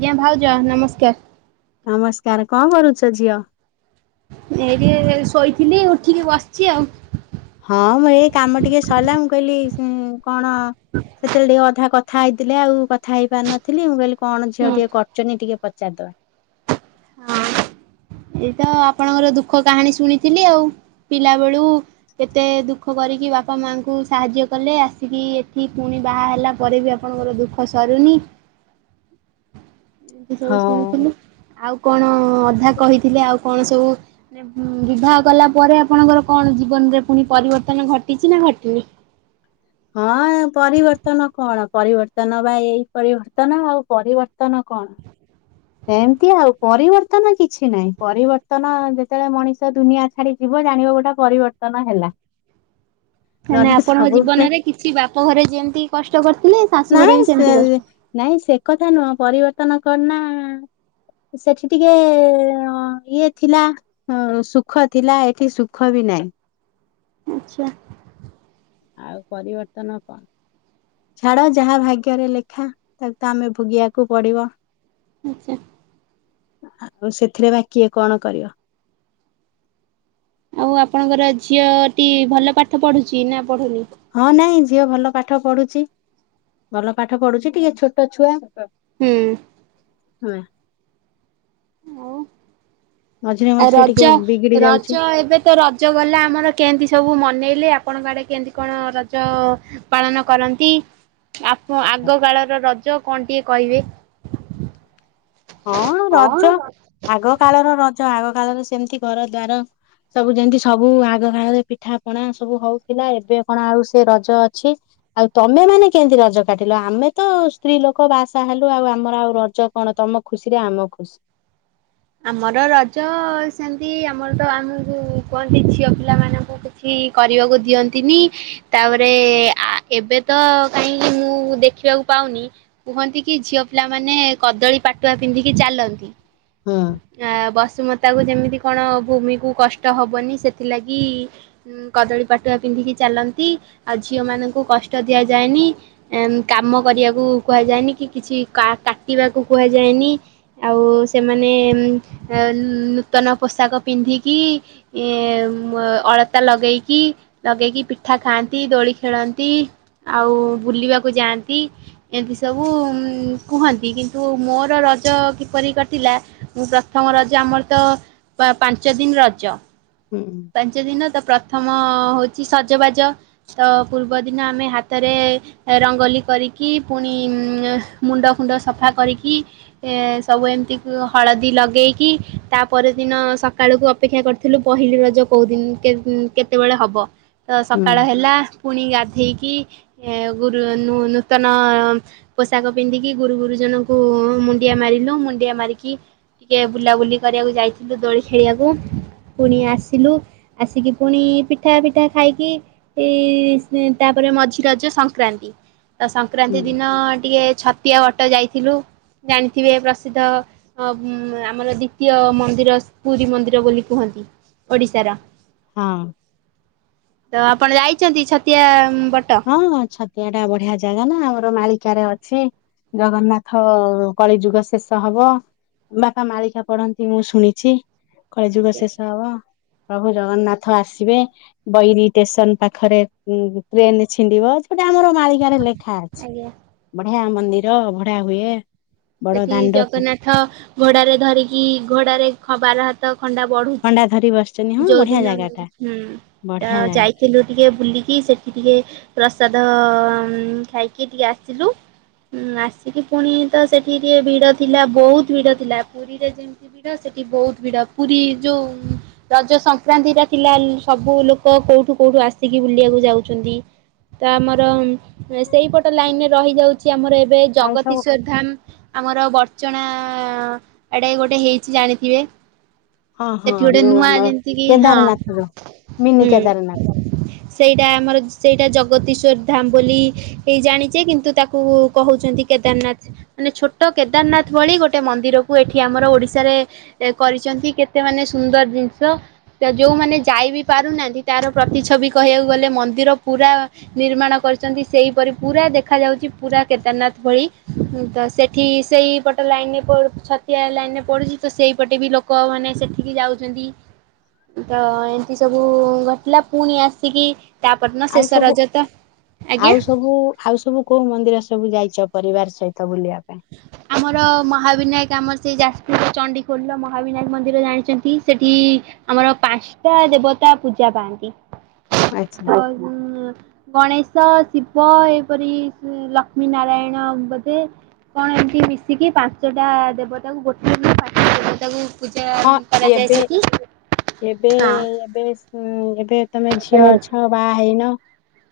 ଆଜ୍ଞା ଭାଉଜା ନମସ୍କାର। ନମସ୍କାର କଣ କରୁଚ ଝିଅ? ଏଇଠୀ ଶୋଇଥିଲି ଉଠିକି ବସିଚି ଆଉ। ହଁ ମୁଁ ଏଇ କାମ ଟିକେ ସରିଲା ମୁଁ କହିଲି କଣ ସେତେବେଳେ ଟିକେ ଅଧା କ ଥା ହେଇଥିଲେ ଆଉ କଥା ହେଇ ପାରି ନଥିଲି ମୁଁ କହିଲି କଣ ଝିଅ ହୁଁ ଟିକେ କରିୁଚନ୍ତିି ଟିକେ ପଚାରିଦବା। [unintelligible] ଏଇତ ଆପଣଙ୍କର ଦୁଃଖ କାହାଣୀ ଶୁଣିଥିଲି ଆଉ ପିଲା ବେଳୁ କେତେ ଦୁଃଖ କରିକି ବାପା ମାଙ୍କୁ ସାହାଯ୍ୟ କଲେ ଆସିକି ଏଠି ପୁଣି ବାହା ହେଲା ପରେ ବି ଆ ଆପଣଙ୍କର ଦୁଃଖ ସରୁନି। [unintelligible] ଏମିତି ସବୁ ହଁ। ଶୁଣିଥିଲୁ ଆଉ କଣ ଅଧା କହିଥିଲେ ଆଉ କଣ ସବୁ ନେ ବିବାହ କଲା ପରେ ଆପଣଙ୍କର କଣ ଜୀବନରେ ପୁଣି ପରିବର୍ତ୍ତନ ଘଟିଚି ନା ଘଟିନି? ହଁ ପରିବର୍ତ୍ତନ କଣ ପରିବର୍ତ୍ତନ ବା ଏଇ ପରିବର୍ତ୍ତନ ଆଉ ପରିବର୍ତ୍ତନ କଣ? ସେମିତି ଆଉ ପରିବର୍ତ୍ତନ କିଛି ନାହିଁ ପରିବର୍ତ୍ତନ ଯେତେବେଳେ ମଣିଷ ଦୁନିଆ ଛାଡି ଯିବ ଜାଣିବ ଗୋଟେ ପରିବର୍ତ୍ତନ ହେଲା। ମାନେ ନହେଲେ ଆପଣଙ୍କ ସବୁବେଳେ ଜୀବନରେ କିଛି ବାପ ଘରେ ଯେମିତି କଷ୍ଟ କରିଥିଲେ ଶାଶୁ ଘରେ ନାଇଁ ବି ସେ ସେମିତି କଷ୍ଟ। ନାଇଁ ସେ କଥା ନୁହଁ ପରିବର୍ତନ କରନା ସେଠି ଟିକେ ଅ ଇଏ ଥିଲା। ହଁ ସୁଖ ଥିଲା ଏଠି ସୁଖ ବି ନାହିଁ। ଆଚ୍ଛା। ଆଉ ପରିବର୍ତ୍ତନ କଣ? ଛାଡ ଯାହା ଭାଗ୍ୟରେ ଲେଖା ତାକୁ ତ ଆମେ ଭୋଗିବାକୁ ପଡିବ। ଆଚ୍ଛା। ଆଉ ସେଥିରେ ବା କିଏ କଣ କରିବ? ଆଉ ଆପଣଙ୍କର ଝିଅଟି ଭଲ ପାଠ ପଢୁଚି ନା ପଢୁନି? ହଁ ନାଇଁ ଝିଅ ଭଲ ପାଠ ପଢୁଚି ଭଲ ପାଠ ପଢୁଚି ଟିକେ ଛୋଟ ଛୁଆ। ହୁଁ। ହଁ। ଆ ରଜ ରଜ ଏବେ ତ ରଜ ଗଲା ଆମର କେମିତି ସବୁ ମନେଇଲେ ଆପଣଙ୍କ ଆଡେ କେମତି କଣ ରଜ ପାଳନ କରନ୍ତି। ଆପ ଆଗ କାଳର ରଜ କଣ ଟିକେ କହିବେ? ହଁ ରଜ ହଁ ଆଗ କାଳର ରଜ ଆଗ କାଳର ସେମିତି ଘର ଦ୍ବାର ସବୁ ଯେମିତି ସବୁ ଆଗ କାଳରେ ପିଠା ପଣା ସବୁ ହଉଥିଲା ଏବେ କଣ ଆଉ ସେ ରଜ ଅଛି? ଆଉ ତମେ ମାନେ କେମତି ରଜ କାଟିଲ ଆମେ ତ ସ୍ତ୍ରୀ ଲୋକ ବାହା ସାହା ହେଲୁ ଆଉ ଆମର ଆଉ ରଜ କଣ ତମ ଖୁସିରେ ଆମ ଖୁସି। ଆମର ରଜ ସେମତି ଆମର ତ ଆମ ଯଉ କୁହନ୍ତି ଝିଅ ପିଲା ମାନଙ୍କୁ କି କିଛି କରିବାକୁ ଦିଅନ୍ତିନି। ତାପରେ ଆ ଏବେ ତ କାଇଁ ମୁଁ ଦେଖିବାକୁ ପାଉନି। କୁହନ୍ତି କି ଝିଅ ପିଲା ମାନେ କଦଳୀ ପାଟୁଆ ପିନ୍ଧିକି ଚାଲନ୍ତି। ହଁ। ଆ ବସୁମତାକୁ ଯେମିତି କଣ ଭୂମିକୁ କଷ୍ଟ ହବନି ସେଥିଲାଗି। ଇ କଦଳୀ ପାଟୁଆ ପିନ୍ଧିକି ଚାଲନ୍ତି ଆଉ ଝିଅମାନଙ୍କୁ କଷ୍ଟ ଦିଆଯାଏନି। ଏମ କାମ କରିବାକୁ କୁହାଯାଏନି କି କିଛି କା-କାଟିବାକୁ କୁହାଯାଏନି। ଆଉ ସେମାନେ ଉଁ ଅ ନୂତନ ପୋଷାକ ପିନ୍ଧିକି ଏ ମ ଅ ଅଳତା ଲଗେଇକି ଲଗେଇକି ପିଠା ଖାଆନ୍ତି ଦୋଳି ଖେଳନ୍ତି ଆଉ ବୁଲିବାକୁ ଯାଆନ୍ତି। ଏମିତି ସବୁ ଉଁ କୁହନ୍ତି କିନ୍ତୁ ମୋର ରଜ କିପରି କ ଟିଲା ମୁଁ ପ୍ରଥମ ରଜ ଆମର ତ ପା ପାଞ୍ଚ ଦିନି ରଜ। ହୁଁଁ। ପାଞ୍ଚ ଦିନ ତ ପ୍ରଥମ ହଉଛି ସଜବାଜ ତ ପୂର୍ବଦିନ ଆମେ ହାତରେ ରଙ୍ଗୋଲି କରିକି ପୁଣି ଉଁ ମୁଣ୍ଡ ଫୁଣ୍ଡ ସଫା କରିକି ଏ ସବୁ ଏମିତି ଅ ହଳଦୀ ଲଗେଇକି ତାପର ଦିନ ସକାଳକୁ ଅ ଅପେକ୍ଷା କରିଥିଲୁ ପହିଲି ରଜ କୋଉ ଦିନ କେ କେତେବେଳେ ହବ ତ ହୁଁ ସକାଳ ହେଲା। ପୁଣି ଗାଧେଇକି ଏ ଗୁରୁ ନୁ ନୂତନ। ପୋଷାକ ପିନ୍ଧିକି ଗୁରୁ ଗୁରୁଜନଙ୍କୁ ମୁଣ୍ଡିଆ ମାରିଲୁ ମୁଣ୍ଡିଆ ମାରିକି ଟିକେ ବୁଲାବୁଲି କରିବାକୁ ଯାଇଥିଲୁ ଦୋଳି ଖେଳିବାକୁ ପୁଣି ଆସ ସିଲୁ ଆସିକି ପୁଣି ପିଠା ଫିଟା ଖାଇକି ଏଇ ସ ତାପରେ ମଝି ରଜ ସଂକ୍ରାନ୍ତି। ତ ସଂକ୍ରାନ୍ତି ହୁଁ। ଦିନ ଟିକେ ଛତିଆ ବଟ ଯାଇଥିଲୁ ଜାଣିଥିବେ ପ୍ରସିଦ୍ଧ। ଅ ବ ଆମର ଦ୍ଵିତୀୟ ମନ୍ଦିର ସ ପୁରୀ ମନ୍ଦିର ବୋଲି କୁହନ୍ତି। ଓଡ଼ିଶାର। ହଁ। ତ ଆପଣ ଯାଇଛନ୍ତି ଛତିଆ ଉଁ ବଟ? ହଁ ଛତିଆ ଟା ବଢିଆ ଜାଗା ନା ଆମର ମାଳିକାରେ ଅଛି। ଜଗନ୍ନାଥ କଳିଯୁଗ ଶେଷ ହବ। ବାପା ମାଳିକା ପଢନ୍ତି ମୁଁ ଶୁଣିଛି କଳି ଯୁଗ ଆଜ୍ଞା ଶେଷ ହବ। ପ୍ରଭୁ ଜଗନ୍ନାଥ ଆସିବେ ବଇରି ଟେସନ୍ ପାଖରେ ଉଁ ଟ୍ରେନ ଛିଣ୍ଡିବ ସେଇଟା ଆମର ମାଳିକାରେ ଲେଖା। ଅଛି। ଆଜ୍ଞା।। ବଢିଆ ମନ୍ଦିର ଅଭଢ଼ା ହୁଏ। ବଡ ସେଠି ଦାଣ୍ଡ ଜଗନ୍ନାଥ ଘୋଡାରେ ଧରିକି ଘୋଡାରେ ଖ ବାରହାତ ଖଣ୍ଡା ବଢୁଛି। ଖଣ୍ଡା ଧରି ବସିଛନ୍ତି ହଁ ବଢିଆ ଯୋଉଦିନ ଜାଗା ଟା ହୁଁ ତ ବଢିଆ ଜାଗା ଯାଇଥିଲୁ ଟିକେ ବୁଲିକି ସେ ଟିକେ ପ୍ରସାଦ ଉଁ ଖାଇକି ଟିକେ ଆସିଲୁ। ଉଁ ଆସିକି ପୁଣି ତ ସେଠି ଟିକେ ଭିଡ ଥିଲା ବହୁତ୍ ଭିଡ ଥିଲା ପୁରୀରେ ଯେମ ଭିଡ ସେଠି ବହୁତ୍ ଭିଡ ପୁରୀ ଯୋଉ ଉଁ। ରଜ ସଂକ୍ରାନ୍ତି ଟା ଥିଲା ଲ ସବୁ ଲୋକ କୋଉଠୁ କୋଉଠୁ ଆସିକି ବୁଲିବାକୁ ଯାଉଛନ୍ତି। ତ ଆମର ଉଁ ଏ ସେଇପଟ ଲାଇନ୍ ରେ ରହିଯାଉଛି ଆମର ଏବେ ଏଇ ଆଉ ସବୁ ଜଗତୀଶର ଧାମ। ଆମର ବର୍ଚ୍ଚଣା ଆଡ଼େ ଗୋଟେ ହେଇଛି ଜାଣିଥିବେ? ହଁ ହଁ ସେଠି ଗୋଟେ ଯୋଉ ନୂଆ ଆମର ଯେମିତି କିି ହଁ କେଦାରନାଥ ଯୋଉ ମିନି କେଦାରନାଥ ହୁଁ। ସେଇଟା ଆମର ସେଇଟା ଜଗତୀଶ୍ୱର ଧାମ ବୋଲି ଏଇ ଜାଣିଚେ କିନ୍ତୁ ତାକୁ କହୁଛନ୍ତି କେଦାର ନାଥ। ମାନେ ଛୋଟ କେଦାର ନାଥ ଭଳି ଗୋଟେ ମନ୍ଦିରକୁ ଏଠି ଆମର ଓଡ଼ିଶାରେ। ଏ କରିଛନ୍ତି କେତେ ମାନେ ସୁନ୍ଦର ଜିନିଷ। ତ ଯୋଉମାନେ ଯାଇ ବି ପାରୁନାହାନ୍ତି ତାର ପ୍ରତି ଛବି କହିବାକୁ ଗଲେ ମନ୍ଦିର ପୁରା। ନିର୍ମାଣ କରିଛନ୍ତି ସେଇପରି ପୁରା ଦେଖାଯାଉଛି ପୁରା କେଦାର ନାଥ ଭଳି ତ୍ ସ ସେଠି ସେଇପଟ ଲାଇନ୍ ପ ଛତିଆ ଲାଇନ୍ ରେ ପଡ଼ୁଛି ତ ସେଇପଟେ ବି ଲୋକମାନେ ସେଠି କି ଯାଉ ଛନ୍ତି ତ ଏମିତି ସବୁ ଘଟିଲା ପୁଣି ଆସିକି ତାପର ଦିନ ଆଉ ଶେଷ ସବୁ ରଜ ତ ଆଜ୍ଞା? ଆଉ ସବୁ ଆଉ ସବୁ କୋଉ ମନ୍ଦିର ସବୁ ଯାଇଛ ପରିବାର ସହିତ ବୁଲିବା ପାଇଁ? ଆମର ମହାବିନାୟକ ଆମର ସେ ଯାଜପୁର ଚଣ୍ଡିଖୋଲର ମହାବିନାୟକ ମନ୍ଦିର ଜାଣିଛନ୍ତି ସେଠି ଆମର ପାଞ୍ଚଟା ଦେବତା ପୂଜା ପାଆନ୍ତି ଆଚ୍ଛା [unintelligible] ଗଣେଶ ଶିବ ଏହିପରି ଲକ୍ଷ୍ମୀ ନାରାୟଣ ବୋଧେ କଣ ଏମିତି ମିଶିକି ପାଞ୍ଚଟା ଦେବ ତାକୁ ଗୋଟେ [unintelligible] ଦେବ ତାକୁ ହଁ ଏବେ ଏବେ ହଁ। ଏବେ ହୁଁ ଏବେ ତମେ ଝିଅ ଅଛ ବାହା ହେଇନ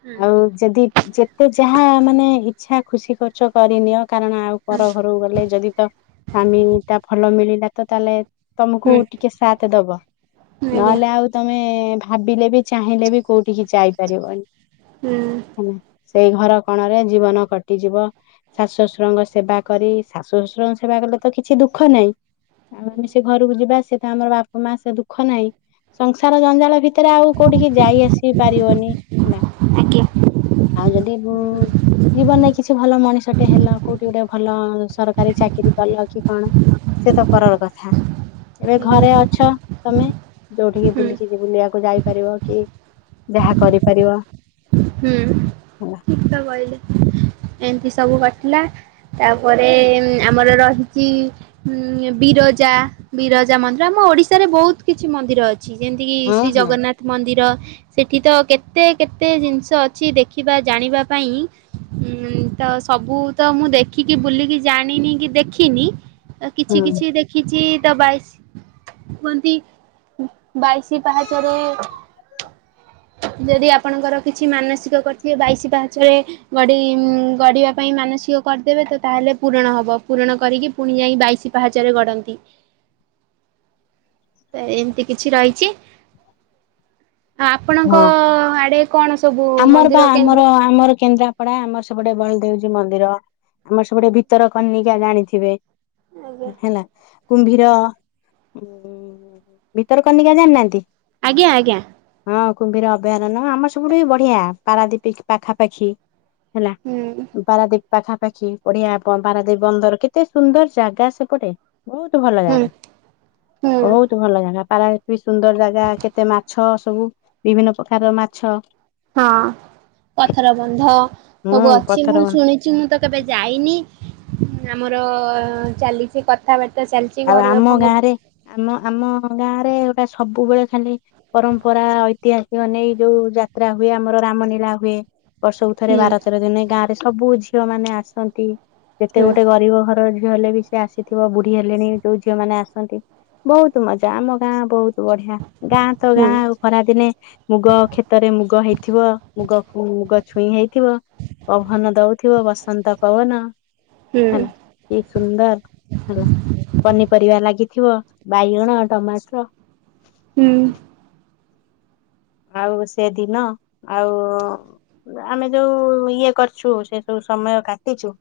ହୁଁ ଆଉ ଯଦି ଯେତେ ଯାହା ମାନେ ଇଛା ଖୁସି କରୁଚ କରିନିଅ କାରଣ ଆଉ ହୁଁ ପର ଘରକୁ ଗଲେ ଯଦି ତ ସମୀ ତା ଭଲ ମିଳିଲା ତ ତାହେଲେ ତମକୁ ଟିକେ ସାଥ ଦବ ହୁଁ ଆଜ୍ଞା ନହେଲେ ଆଉ ତମେ ଭାବିଲେ ବି ଚାହିଁଲେ ବି କୋଉଠିିକି ଯାଇପାରିବନି। ହୁଁ ହେଲା ସେଇ ଘର କଣରେ ଜୀବନ କଟିଯିବ। ଶାଶୁ ଶଶୁରଙ୍କ ସେବା କରି ଶାଶୁ ଶଶୁରଙ୍କ ସେବା କଲେ ତ କିଛି ଦୁଃଖ ନାହିଁ। ଆଉ ଆ ସେ ଘରକୁ ଯିବା ସିଏ ତ ଆମର ବାପା ମା ସେ ଦୁଃଖ ନାହିଁ ସଂସାର ଜଞ୍ଜାଳ ଭିତ ଏଥିରେ ଆଉ କୋଉଠିକି ଯାଇ ଆସି ପାରିବନି। ହେଲା ଆଜ୍ଞା। ଆଉ ଯଦିଁ ହୁଁ ଉଁ ଆଜ୍ଞା ଜୀବନରେ କିଛି ଭଲ ମଣିଷଟେ ହେଲ କୋଉଠି ଗୋଟେ ଭଲ ସରକାରୀ ଚାକିରି କଲ କି କଣ ସେ ତ ପରର କଥା। ଏବେ ହୁଁ ଘରେ ଅଛ ତମେ ଯୋଉଠିକି ବୁଲିକି ବୁଲିବାକୁ ଯାଇପାରିବ। କି ଯାହା କରିପାରିବ। ହୁଁ ହେଲା। ଠିକ ତ କହିଲେ ଏମିତି ସବୁ କଟିଲା। ତାପରେ ଆମର ରହିଛି ଉଁ ବିରଜା ବିରଜା ମନ୍ଦିର ଆମ ଓଡିଶାରେ ବହୁତ କିଛି ମନ୍ଦିର ଅ ଛି ଯେମତିକି ହଁ ଶ୍ରୀ ହଁ। ଜଗନ୍ନାଥ ମନ୍ଦିର ସେଠି ତ କେତେ କେତେ ଜିନ ତ ଅଛି ଦେଖିବା ଜାଣିବା ପାଇଁ? ଉଁ ତ ସବୁ ତ ମୁଁ ଦେଖିକି ବୁଲିକି ଜାଣିନି କି ଦେଖିନି। ଆ କିଛି ହୁଁ କିଛି ଦେଖିଛି ଦବାଇସ କୁହନ୍ତି। ବାଇଶି ପାହାଚରେ ଯଦି ଆପଣଙ୍କର କି କିଛି ମାନସିକ କରିଥିବେ ବାଇଶ ପାଞ୍ଚରେ ଗଡ଼ି ଉଁ ଗଡ଼ିବା ପାଇଁ ମାନସିକ କରିଦେବେ ତ ତାହେଲେ ପୂରଣ ହବ ପୂରଣ କରିକି ପୁଣି ଯାଇ ବାଇଶ ପାହାଚରେ ଗଡ଼ନ୍ତି। ତ ଏମିତି କିଛି ରହିଛି। ଆ ଆପଣଙ୍କ ହଁ ଆଡେ କଣ ସବୁ ଆମର ବା ମନ୍ଦିର କେନ୍ଦ୍ର ଆମର ଆମର କେନ୍ଦ୍ରା ପଡା ଆମର ସେପଟେ ବଳଦେବ ଜୀଉ ମନ୍ଦିର ଆମର ସେପଟେ ଭିତର କନିକା ଜାଣିଥିବେ। ଆଜ୍ଞା। ହେଲା। କୁମ୍ଭୀର ଉଁ ଭିତରକନିକା ଜାଣିନାହାନ୍ତି? ଆଜ୍ଞା ଆଜ୍ଞା। ହଁ କୁମ୍ଭୀର ଅଭୟାରଣ୍ୟ ଆମର ସବୁଠୁ ବି ବଢିଆ। ପାରାଦୀପ ପାଖାପାଖି ହେଲା ହୁଁ ପରାଦୀପ ପାଖାପାଖି ପଢିଆ ପାରାଦେବୀ ବନ୍ଦର କେତେ ସୁନ୍ଦର ଜାଗା ସେପଟେ ବହୁତ ଭଲ ହୁଁ ଜାଗା ହୁଁ ବହୁତ ଭଲ ଜାଗା। ପାରାଦ୍ୱୀପ ବି ସୁନ୍ଦର ଜାଗା କେତେ ମାଛ ସବୁ ବିଭିନ୍ନ ପ୍ରକାର ମାଛ। ହଁ ପଥର ବନ୍ଧ ହୁଁ ସବୁ ଅଛି ମୁଁ ପଥର ଶୁଣି ଛି ମୁଁ ତ କେବେ ଯାଇନି ଆମର ଚାଲିଛି କ କଥାବାର୍ତ୍ତା ଚାଲିଛି ଆଉ ଘର ଆମ ଲୋକଙ୍କ ଗାଁରେ ଆମ ଆମ ଗାଁ ରେ ଗୋଟା ସବୁବେଳେ ଖାଲି ପରମ୍ପରା ଐତିହାସିକ ନେଇ ଯୋଉ ଯାତ୍ରା ହୁଏ ଆମର ରାମ ଲୀଳା ହୁଏ। ବର୍ଷକୁ ଥରେ ହୁଁ ବାର ତେର ଦିନ ଗାଁ ରେ ସବୁ ଝିଅ ମାନେ ଆସନ୍ତି। ଯେତେ ହୁଁ ଗୋଟେ ଗରିବ ଘର ଝିଅ ହେଲେ ବି ସେ ଆସିଥିବ ବୁଢୀ ହେ ଲେଣି ଯୋଉ ଝିଅ ମାନେ ଆସନ୍ତି ବହୁତ ମଜା ଆମ ଗାଁ ବହୁତ ବଢିଆ ଗାଁ ତ ହୁଁ ଗାଁ। ଖରାଦିନେ ମୁଗ କ୍ଷେତରେ ମୁଗ ହେଇଥିବ ମୁଗ ମୁଗ ଛୁଇଁ ହେଇଥିବ। ପବନ ଦଉଥିବ ବସନ୍ତ ପବନ ହୁଁ ହେଲା। କି ସୁନ୍ଦର ହେଲା। ପନିପରିବା ଲାଗିଥିବ ବାଇଗଣ ଟମାଟ ହୁଁ ଆଉ ସେଦିନ ଆଉ ଆମେ ଯୋଉ ଇଏ କରିଛୁ ସେ ସବୁ ସମୟ କାଟିଛୁ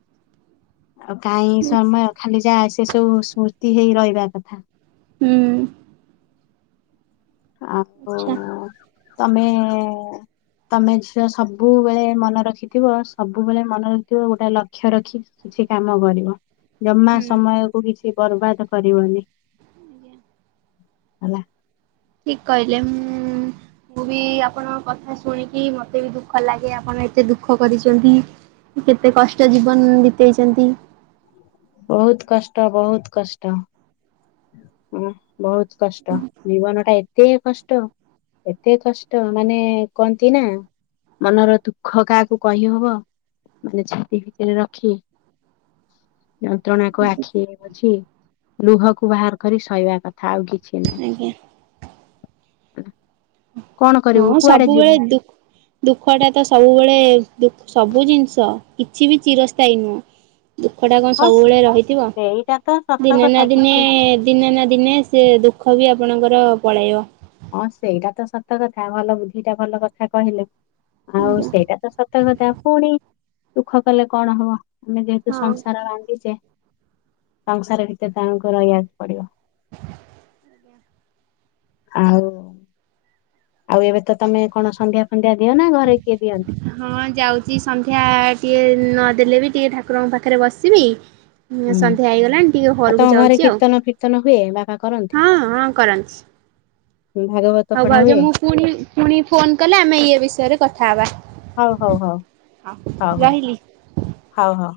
ଆଉ କାହିଁ ହୁଁ ସମୟ ଖାଲି ଯାହା ସେ ସବୁ ସ୍ମୃର୍ତି ହେଇ ରହିବା କଥା ହୁଁ ହଁ ତମେ ତମେ ଝିଅ ସବୁବେଳେ ମନେ ରଖିଥିବ ସବୁବେଳେ ମନେ ରଖିଥିବ ଗୋଟେ ଲକ୍ଷ୍ୟ ରଖି କିଛି କାମ କରିବ ଜମା ହୁଁ ସମୟ କୁ କିଛି ବର୍ବାଦ କରିବନି ଆଜ୍ଞା ହେଲା ଠିକ କହିଲେ ମୁଁ ମୁଁ ବି ଆପଣ କଥା ଶୁଣିକି ମତେ ବି ଦୁଃଖ ଲାଗେ ଆପଣ ଏତେ ଦୁଃଖ କରିଛନ୍ତି କେତେ କଷ୍ଟ ଜୀବନ ବିତେଇଛନ୍ତି ବହୁତ କଷ୍ଟ ବହୁତ କଷ୍ଟ ବହୁତ କଷ୍ଟ ଜୀବନ ଟା ଏତେ କଷ୍ଟ ଏତେ କଷ୍ଟ ମାନେ କୁହନ୍ତି ନା ମନର ଦୁଃଖ କାହାକୁ କହିହବ ମାନେ ଛାତି ଭିତରେ ରଖି ଯନ୍ତ୍ରଣା କୁ ଆଖି ବୁଝି ଲୁହକୁ ବାହାର କରି ଶୋଇବା କଥା ଆଉ କିଛି ନାହି ଆଜ୍ଞା କଣ କରିବୁ ହଁ କୁଆଡେ ଯିବୁ? ସବୁବେଳେ ଦୁଃଖ ଦୁଃଖଟା ତ ସବୁବେଳେ ଦ ସବୁ ଜିନିଷ କିଛି ବି ଚିରସ୍ଥାୟୀ ନୁହେଁ ଦୁଃଖ ଟା କଣ ହଁ ସବୁବେଳେ ରହିଥିବ ସେଇଟା ତ ସତ ଦିନେ ନା କଥା ଦିନେ କିଛି ଦିନେ ନା ଦିନେ ସେ ଦୁଃଖ ବି ଆପଣଙ୍କର ପଳାଇବ ହଁ ସେଇଟା ତ ସତ କଥା ଭଲ ବୁଦ୍ଧିଟା ଭଲ କଥା କହିଲେ ଆଉ ଆଜ୍ଞା ସେଇଟା ତ ସତ କଥା ପୁଣି ଦୁଃଖ କଲେ କଣ ହବ ଆମେ ଯେହେତୁ ହଁ। ସଂସାର ବାନ୍ଧିଛେ ସଂସାର ଭିତରେ ତାଙ୍କୁ ରହିବାକୁ ପଡିବ ଆଉ ଆଉ ଏବେ ତ ତମେ କଣ ସନ୍ଧ୍ୟା ଫନ୍ଧ୍ୟା ଦିଅ ନା ଘରେ କିଏ ଦିଅ ହଁ ଯାଉଛି ସନ୍ଧ୍ୟା ଟିକଏ ନଦେଲେ ବି ଟିକେ ଠାକୁରଙ୍କ ପାଖରେ ବସିବି ହୁଁ। ସନ୍ଧ୍ୟା ହେଇଗଲାଣି ଟିକେ ଆଉ ତମ ଘରକୁ ଘରେ ଯାଉଛି ଆଉ କୀର୍ତ୍ତନ ଫୀର୍ତ୍ତନ ହୁଏ ବାପା କରନ୍ତି ହଁ ହଁ କରନ୍ତି ଭାଗବତ ହଉ ପଢା ଭାଉଛ ହୁଏ? ମୁଁ ପୁଣି ପୁଣି ଫୋନ କଲେ ଆମେ ଇଏ ବିଷୟରେ କଥା ହବା ହଉ ହଉ ହଉ ହଁ ହଉ ହଉ ରହିଲ ହଉ ହଉ